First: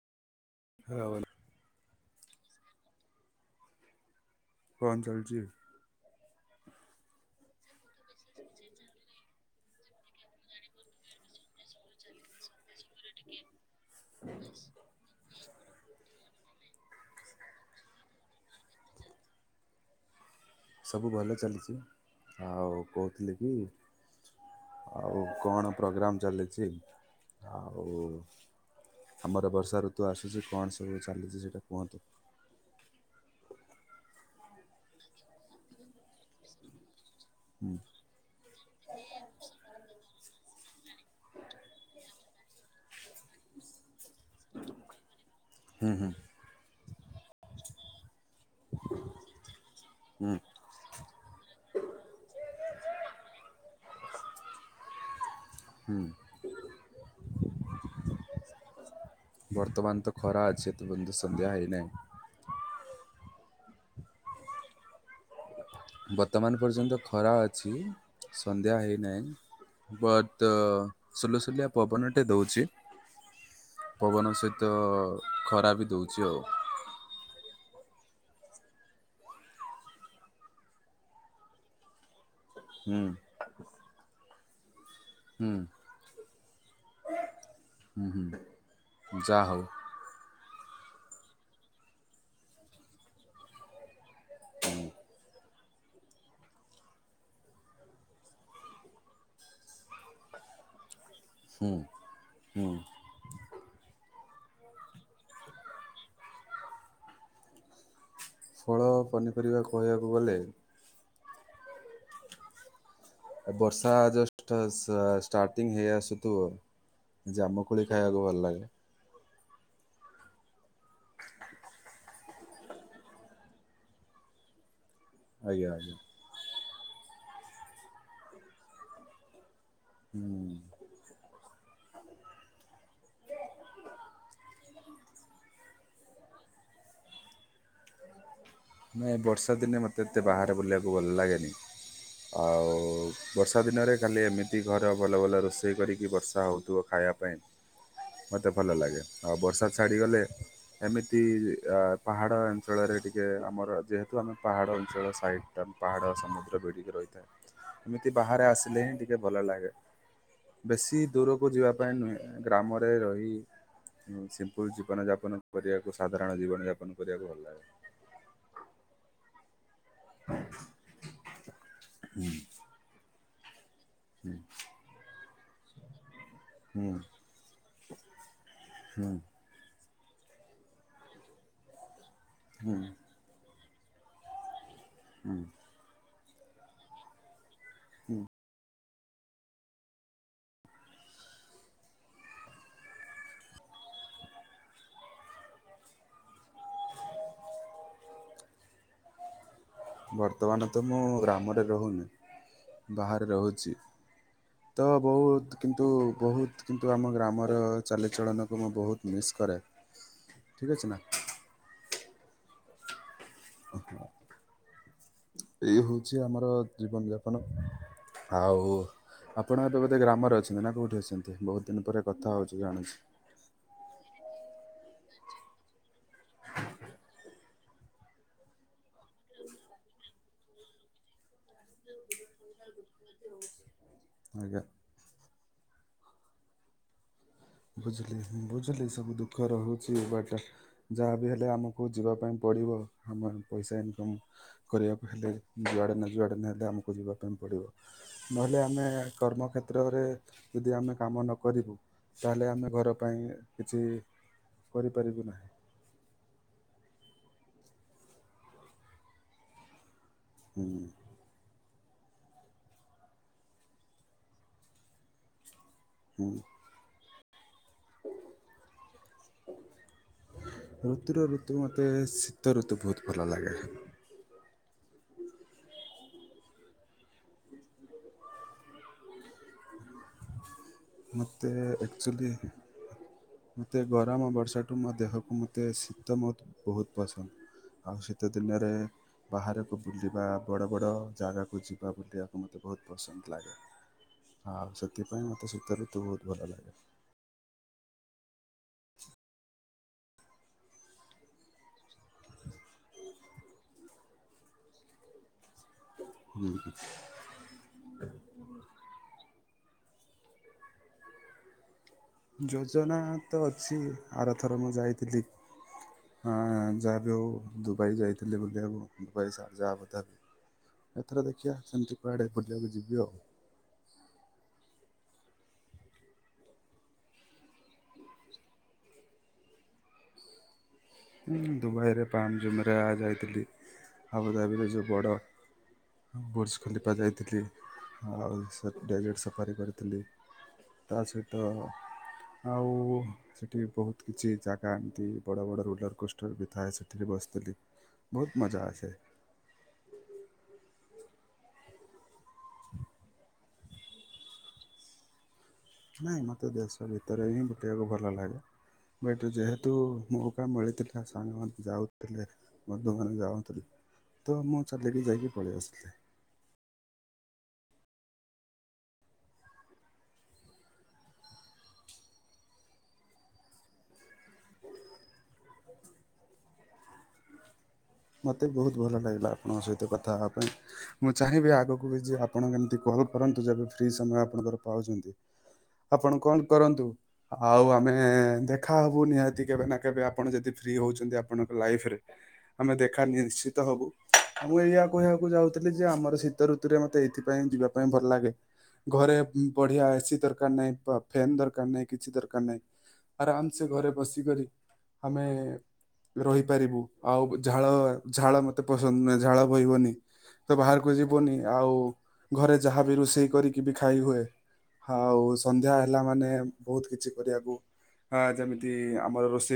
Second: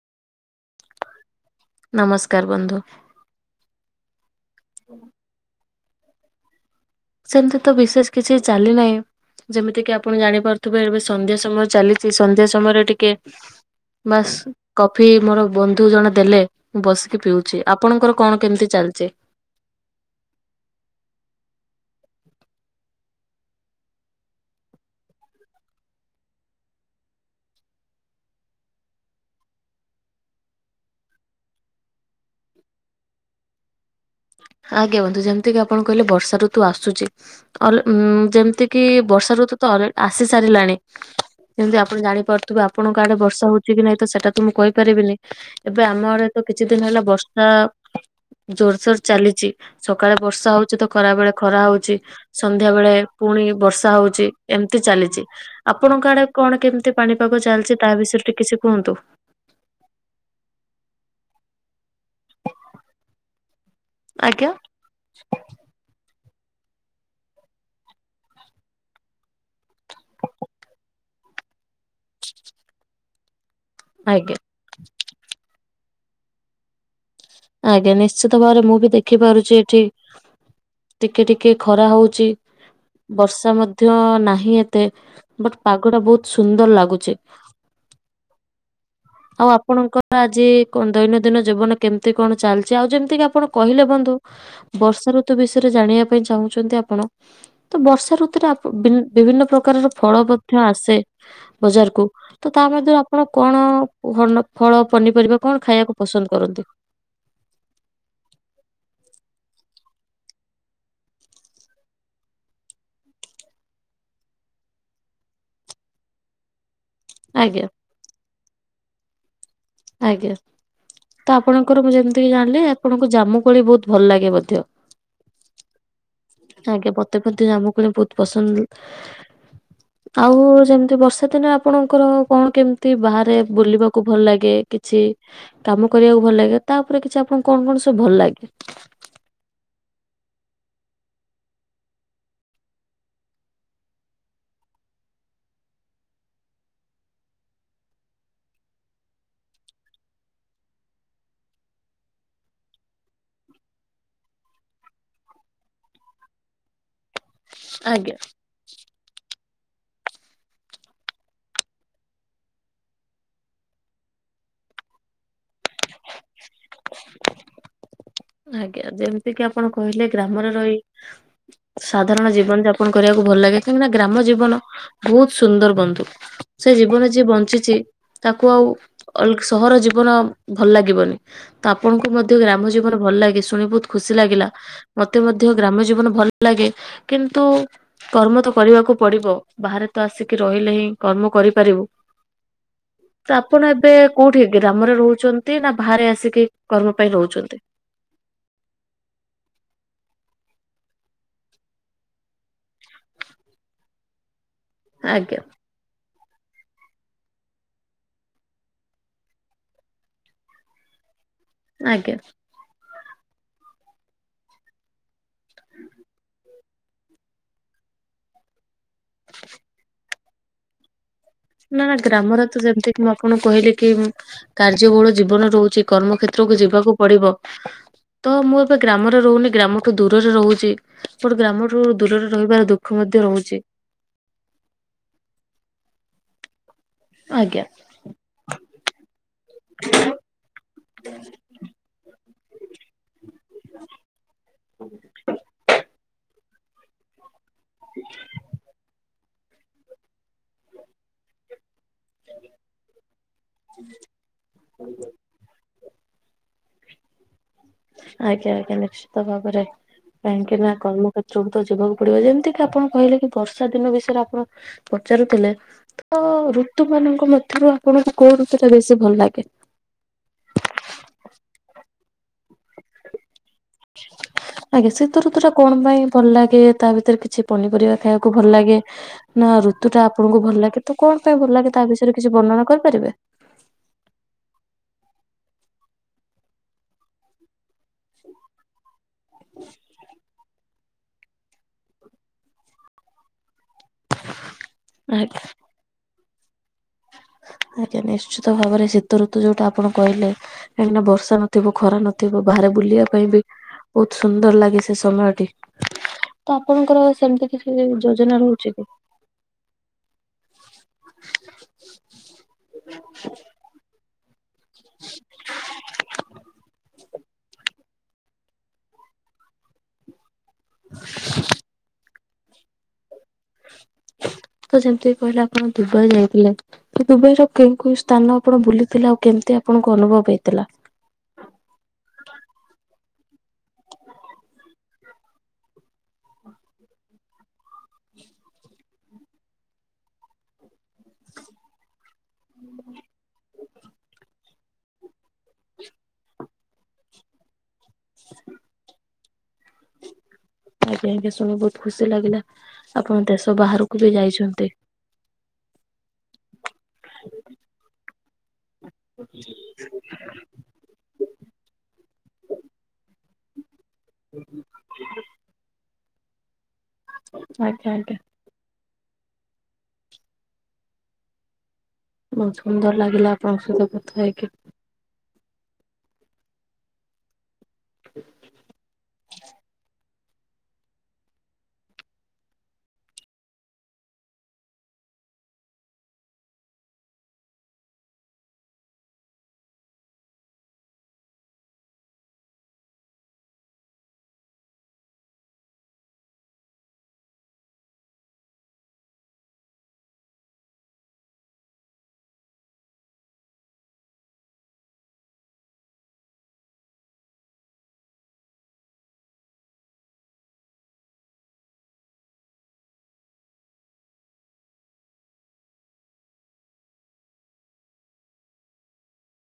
ରାହୁଲ ନମସ୍କାର ବନ୍ଧୁ। ହଁ ଚାଲଛି। ସେମିତି ତ ବିଶେଷ କିଛି ଚାଲି ନାହିଁ ଯେମିତି କିି ଆପଣ ଜାଣିପାରୁଥିବେ ଏବେ ସନ୍ଧ୍ୟା ସମୟ ଚାଲିଛି ସନ୍ଧ୍ୟା ସମୟରେ ଟି ବା କଫି ମୋର ବନ୍ଧୁ ଜଣେ ଦେଲେ। ମୁଁ ବସିକି ପିଉଛି, ଆପଣଙ୍କର କଣ କେମିତି ଚାଲିଛି? ସବୁ ଭଲ ଚାଲିଛି ଆଉ କହୁଥିଲି କି ଆଉ କଣ ପ୍ରୋଗ୍ରାମ ଚାଲିଛି ଆଉ ଆମର ବର୍ଷା ଋତୁ ଆସୁଛି କଣ ସବୁ ଚାଲିଛି ସେଇଟା କୁହନ୍ତୁ। [inaudible] ଆଜ୍ଞା ବନ୍ଧୁ ଯେମିତି କିି ଆପଣ କହିଲେ ବର୍ଷା ଋତୁ ଆସୁଛି। ଅ ହୁଁ ଉ ଯେମିତି କିି ବର୍ଷା ଋତୁ ତ ଅଲ୍ ଆସି ସାରିଲାଣି। କେମତି ଆପଣ ଜାଣିପାରୁଥିବେ ଆପଣଙ୍କ ଆଡେ ବର୍ଷା ହଉଛି କି ନାଇ? ତ ସେଟା ତ ମୁଁ କହିପାରିବିନି ଏବେ ହୁଁ ଆମ ହୁଁ ଆଡେ ତ କିଛି ଦିନ ହେଲା ବର୍ଷା ଜୋରସୋର ଚାଲିଛି ସକାଳେ ହୁଁ ବର୍ଷା ହଉଛି ତ ଖରା ବଳେ ଖରା ହଉଛି ସନ୍ଧ୍ୟା ବଳେ ପୁଣି ବର୍ଷା ହଉଚଛି ଏମିତି ଚାଲିଛି। ହୁଁ ଆପଣଙ୍କ ଆଡେ କଣ କେମିତି ପାଣିପାଗ ଚାଲିଛି ତା ବିଷୟରେ ଟିକେ କିଛି କୁହନ୍ତୁ? ତମାନ ତ ଖରା ଅଛି ତ ବଧୁ ସନ୍ଧ୍ୟା ହେଇ ନାହିଁ। ଆଜ୍ଞା! ବର୍ତ୍ତମାନ ପର୍ଯ୍ୟନ୍ତ ଖରା ଅଛି ସନ୍ଧ୍ୟା ହେଇନାହିଁ। ବଟ ସୁଲୁସୁଲିଆ ପବନଟେ ଦଉଛି। ପବନ ଆଜ୍ଞା ସହିତ ଖରା ବି ଦଉଛି ଆଉ। ଆଜ୍ଞା ନିଶ୍ଚିତ ଭାବରେ ମୁଁ ବି ଦେଖି ପାରୁଛି ଏଠି ଟିକେ ଟିକେ ଖରା ହଉଛି ହୁଁ। ବର୍ଷା ମଧ୍ୟ ନାହିଁ ଏ ମତେ ହୁଁ ବଟ ପାଗ ଟା ବହୁତ ସୁନ୍ଦର ଲାଗୁଛି। ହୁଁ ହୁଁ ଯାହା ଆଉ ହଉ ଆପଣଙ୍କର ଆଜି କଣ ଦୈନନ୍ଦିନ ଜୀବନ କେମିତି କଣ ଚାଲିଛି ଆଉ ଯେମିତି କିି ଆପଣ କହିଲେ ବନ୍ଧୁ, ବର୍ଷା ଋତୁ ବି ଜାଣିବା ପାଇଁ ଚାହୁଁଛନ୍ତି ଆପଣ ତ ବର୍ଷା ଋତୁରେ ବିଭିନ୍ନ ପ୍ରକାରର ଫଳ ମଧ୍ୟ ଆସେ ହୁଁ ବଜାର କୁ ତ ତା ହୁଁ ମଧ୍ୟରୁ ଆପଣ କଣ ଭଲ ଫଳ ପନିପରିବା କଣ ଖାଇବାକୁ ପସନ୍ଦ କରନ୍ତି? ଫଳ ପନିପରିବା କହିବାକୁ ଗଲେ ବର୍ଷା ଜଷ୍ଟ ଷ୍ଟାର୍ଟିଂ ହେଇ ଆସୁ ତୁ ଆଜ୍ଞା ଜାମୁକୋଳି ଖାଇବାକୁ ଭଲ ଲାଗେ। ଆଜ୍ଞା। ତ ଆପଣଙ୍କର ମୁଁ ଯେମିତିକି ଜାଣିଲି ଆପଣଙ୍କୁ ଜାମୁକୋଳି ବହୁତ ଭଲ ଲାଗେ ବୋଧେ? ଆଜ୍ଞା ଆଜ୍ଞା। ଆଜ୍ଞା ମତେ ମଧ୍ଯ ଜାମୁକୋଳି ବହୁତ ପସନ୍ଦ ହୁଁ ଆଉ ଯେମିତି ବର୍ଷାଦିନେ ଆପଣଙ୍କର କଣ କେମିତି ବାହାରେ ବୁଲିବାକୁ ଭଲ ଲାଗେ କି? କିଛି କାମ କରିବାକୁ ଭଲ ଲାଗେ ତା ଉପରେ କିଛି ଆପଣଙ୍କୁ କଣ କଣ ସବୁ ଭଲ ଲାଗେ? ନାଇଁ ବର୍ଷା ଦିନେ ମୋତେ ଏତେ ବାହାରେ ବୁଲିବାକୁ ଭଲ ଲାଗେନି। ଆଉ ବର୍ଷା ଦିନରେ ଖାଲି ଏମିତି ଘର ଭଲଭଲ ରୋଷେଇ କରିକି ବର୍ଷା ହଉଥିବ ଖାଇ ଖାଇବା ପାଇଁ। ମୋତେ ଭଲ ଲାଗେ ଆଉ ବର୍ଷା ଛାଡ଼ିଗଲେ ଏମିତି ପାହାଡ଼ ଅଞ୍ଚଳରେ ଟିକେ ଆମର ଯେହେତୁ ଆମେ ପାହାଡ ଅଞ୍ଚଳ ସାଇଟଟା ପାହାଡ଼ ସମୁଦ୍ର ବେଢ଼ିକି ରହିଥାଏ। ଏମିତି ଆଜ୍ଞା ବାହାରେ ଆସିଲେ ହିଁ ଟିକେ ଭଲ ଲାଗେ। ବେଶୀ ଦୂରକୁ ଯିବା ପାଇଁ ନୁହେଁ ଗ୍ରାମରେ ରହି। ସିମ୍ପୁଲ ଜୀବନ ଯାପନ କରିବାକୁ ସାଧାରଣ ଜୀବନ ଯାପନ କରିବାକୁ ଭଲ ଲାଗେ। ଆଜ୍ଞା ଯେମିତି କିି ଆପଣ କହିଲେ ଗ୍ରାମର ରହି ସାଧାରଣ ଜୀବନଯାପନ କରିବାକୁ ଭଲ ଲାଗେ କାହିଁକି ନା ଗ୍ରାମ ଜୀବନ ବହୁତ ସୁନ୍ଦର ବନ୍ଧୁ ସେ ହୁଁ ଜୀବନ ଯିଏ ବଞ୍ଚିଛି ତାକୁ ଆଉ ହୁଁ ଅଲଗା ସହର ଜୀଵ ଜୀବନ ଭଲ ଲାଗିବନି ତ ଆପଣଙ୍କୁ ମଧ୍ୟ ଗ୍ରାମ ହୁଁ ଜୀବନ ଭଲ ଲାଗେ ଶୁଣି ବହୁତ ଖୁସି ଲାଗିଲା ମତେ ହୁଁ ମଧ୍ୟ ଗ୍ରାମ୍ୟ ଜୀବନ ଭଲ ଲାଗେ କିନ୍ତୁ କର୍ମ ତ କରିବାକୁ ପଡିବ ବାହାରେ ତ ଆସିକି ରହିଲେ ହିଁ କର୍ମ କରିପାରିବୁ। [inaudible] ତ ଆପଣ ଏବେ କୋଉଠି ଗ୍ରାମରେ ରହୁଛନ୍ତି ନା ବାହାରେ ଆସିକି କର୍ମ ପାଇଁ ରହୁଛନ୍ତି। ବର୍ତ୍ତମାନ ତ ମୁଁ ଗ୍ରାମରେ ରହୁନି ବାହାରେ ରହୁଛି। ତ ଆଜ୍ଞା ବହୁତ କିନ୍ତୁ ବହୁତ କିନ୍ତୁ ଆମ ଗ୍ରାମର ଚାଲିଚଳନକୁ ମୁଁ ବହୁତ ମିସ୍ କରେ ଠିକ ଅଛି ମାମ ଆଜ୍ଞା। [inaudible] ଏଇ ହଉଛି ଆମର ଜୀବନଯାପନ ଆଉ ଆପଣ ଏବେ ବୋଧେ ଗ୍ରାମରେ ଅଛନ୍ତି ନା କେଉଁଠି ଅଛନ୍ତି? ବହୁତ ଦିନ ନାଁ ନାଁ ପରେ କଥା ଗ୍ରାମର ହଉଛୁ ତ ଯେମିତି ଜାଣୁଛି କି ମୁଁ ଆପଣଙ୍କୁ କହିଲି କି କାର୍ଯ୍ୟବହୁଳ ଜୀବନ ରହୁଛି କର୍ମକ୍ଷେତ୍ରକୁ ଯିବାକୁ ପଡିବ ତ ମୁଁ ଏବେ ଗ୍ରାମରେ ରହୁନି ଗ୍ରାମଠୁ ଦୂରରେ ରହୁଛି ଗୋଟେ ଗ୍ରାମଠୁ ଦୂରରେ ରହିବାର ଦୁଃଖ ମ ମଧ୍ୟ ରହୁଛି ଆଜ୍ଞା। ଆଜ୍ଞା। ବୁଝିଲି ବୁଝିଲି ସବୁ ଦୁଃଖ ରହୁଛି ବଟ ଯାହାବି ହେଲେ ଆମକୁ ଯିବା ପାଇଁ ପଡ଼ିବ ଆମେ ପଇସା ଇନକମ୍ କରିବାକୁ ହେଲେ ଯୁଆଡ଼େନା ଯୁଆଡ଼େନା ହେଲେ ଆମକୁ ଯିବା ପାଇଁ ପଡିବ ପଡିବ ନହେଲେ ଆମେ କର୍ମକ୍ଷେତ୍ରରେ ଯଦି ଆମେ କାମ ନ କରିବୁ ତାହେଲେ ଆମେ ଘର ପାଇଁ କିଛିବି କରିପାରିବୁ ନାହିଁ। ଆଜ୍ଞା ଆଜ୍ଞା ନିଶ୍ଚିତ ଭାବରେ କାହିଁକି ନା ହୁଁ କର୍ମକ୍ଷେତ୍ରକୁ ତ ଯିବାକୁ ପଡିବ ଯେମିତି କି ଆପଣ କହିଲେ କି ବର୍ଷା ଦିନ ବିଷୟରେ ଆପଣ ପଚାରୁଥିଲେ ତ ହୁଁ ଋତୁ ମାନଙ୍କ ମଧ୍ୟ ରୁ ଆପଣଙ୍କୁ କୋଉ ଋତୁ ଟା ବେଶୀ ଭଲ ଲାଗେ? ତ ଋତୁ ବହୁତ ଭଲ ଲାଗେ। ଆଜ୍ଞା ଶୀତ ଋତୁ ଟା କଣ ପାଇଁ ଭଲ ଲାଗେ ତା ଭିତରେ କିଛି ପନିପରିବା ଖାଇବାକୁ ଭଲ ଲାଗେ ନା? ଋତଟା ଆପଣଙ୍କୁ ଭଲ ଲାଗେ। ତ କଣ ପାଇଁ ଭଲ ମୋତେ ଲାଗେ ତା ବିଷୟରେ ଅକ୍ଚୁଆଲୀ କିଛି ବର୍ଣ୍ଣନା କରିପାରିବେ? ମୋତେ ଗରମ ବର୍ଷା ମୋ ଦେହକୁ ମୋତେ ଶୀତ ମତେ ବହୁତ ପସନ୍ଦ ଆଉ ଶୀତ ଦିନରେ ବାହାରକୁ ବୁଲିବା ବଡ ବଡ ଜାଗାକୁ ଯିବା ବୁଲିବାକୁ ମୋତେ ବହୁତ ପସନ୍ଦ ଲାଗେ। ଆଉ ସେଥିପାଇଁ ଆଜ୍ଞା ମୋତେ ସେ ତୁ ବହୁତ୍ ଭଲ ଲାଗେ। ଆଜ୍ଞା ନିଶ୍ଚିତ ଭାବରେ ଶୀତଋତ ଯୋଉଟା ଆପଣ କହିଲେ କାହିଁକି ନା ବର୍ଷା ନଥିବ ଖରା ନଥିବ। ବା ବାହାରେ ବୁଲିବା ପାଇଁ ବି ବହୁତ୍ ସୁନ୍ଦର ଲାଗେ ସେ ସମୟଟି। ତ ଆପଣଙ୍କର ସେମିତି କିଛି ଯୋଜନା ରହୁଛି କି? ଯୋଜନା ତ ଅଛି ଆରଥର ମୁଁ ଯାଇଥିଲି। ଆଁ ଯା ଯୋଉ ଦୁବାଇ ଯାଇଥିଲି ବୁଲିବାକୁ। ଦୁବାଇ ଇସା ଯାହା ଅବ ତା ଏଥର ଦେଖିବା ସେମିତି କୁଆଡେ ବୁଲିବାକୁ ଯିବି ଆଉ। ତ ଯେମିତି କହିଲେ ଆପଣ ଦୁବାଇ ଯାଇଥିଲେ। କି ଦୁବାଇ ର କେଉ କୋଉ ସ୍ଥାନ ଆପଣ ବୁଲିଥିଲେ। ଆଉ କେ କେମତି ଆପଣଙ୍କୁ ଅନୁଭବ ହେଇଥିଲା। ଦୁବାଇରେ ପାଞ୍ଚ ଜୁନ୍ ରେ ଯାଇଥିଲି। ଆବୁଧାବିରେ ଯେଉଁ ବଡ ବୋର୍ସ ଖଲିପା ଯାଇଥିଲି। ଆଉ ଡେଜର୍ଟ ସଫାରି କରିଥିଲି। ତା ସହିତ ଆଉ ସେଠି ବହୁତ କିଛି ଜାଗା ଏମିତି ବଡ ବଡ ରୁଲର କୋଷ୍ଠରେ ବି ଥାଏ। ସେଠିରେ ବସିଥିଲି ବହୁତ ମଜା ଆସେ। ଉଁ ହୁଁ। ଆଜ୍ଞା ଆଜ୍ଞା ଶୁଣି ବହୁତ ଖୁସି ଲାଗିଲା। ଆପଣ ଦେଶ ବାହାରକୁ ବି ଯାଇଛନ୍ତି। ନାଇଁ ମୋତେ ଦେଶ ଭିତରେ ହିଁ ବୁଟିବାକୁ ଭଲ ଲାଗେ। ବଟ୍ ଯେହେତୁ ମୌକା ମିଳିଥିଲା ସାଙ୍ଗମାନେ ଯାଉଥିଲେ। ବନ୍ଧୁମାନେ ଯାଉଥିଲେ। ତ ମୁଁ ଚାଲିକି ଯାଇକି ପଳି ଆସିଥିଲି। ଆଜ୍ଞା ଆଜ୍ଞା। ବତ ସୁନ୍ଦର ଲାଗିଲା ଆପଣଙ୍କ ସହିତ କଥା ହେଇକି। ମୋତେ ବହୁତ ଭଲ ଲାଗିଲା ଆପଣଙ୍କ ସହିତ କଥା ହେବା ପାଇଁ। ମୁଁ ଚାହିଁବି ଆଗକୁ ବି ଯ ଆପଣ ଏମିତି କଲ୍ କରନ୍ତୁ। ଯେବେ ଫ୍ରି ସମୟ ଆପଣଙ୍କର ପାଉଛନ୍ତି। ଆପଣ କଣ କରନ୍ତୁ। ଆଉ ଆମେ ଦେଖାହବୁ ନିହାତି କେବେ ନା କେବେ ଆପଣ ଯଦି ଫ୍ରି ହଉଛନ୍ତି ଆପଣଙ୍କ ଲାଇଫରେ। ଆମେ ଦେଖା ନିଶ୍ଚିତ ହବୁ। ମୁଁ ଏଇଆ କହିବାକୁ ଯାଉଥିଲି ଯେ ଆମର ଶୀତ ଋତୁରେ ମତେ ଏଇଥିପାଇଁ ଯିବା ପାଇଁ ଭଲ ଲାଗେ। ଘରେ ବଢିଆ ଏସି ଦରକାର ନାହିଁ। ବ ଫେନ୍ ଦରକାର ନାହିଁ କିଛି ଦରକାର ନାହିଁ। ଆରାମ ସେ ଘରେ ବସିକରି ଆମେ ରହିପାରିବୁ। ଆଉ ଝାଳ ଝାଳ ମତେ ପସନ୍ଦ ନୁହେଁ। ଝାଳ ବହିବନି। ତ ବାହାରକୁ ଯିବୁନି। ଆଉ ଘରେ ଯାହାବି ରୋଷେଇ କରିକି ବି ଖାଇ ହୁଏ। ଆଉ ସନ୍ଧ୍ୟା ହେଲା ମାନେ ବହୁତ କିଛି କରିବାକୁ ଆ ଯେମିତି ଆମର ରୋଷେଇ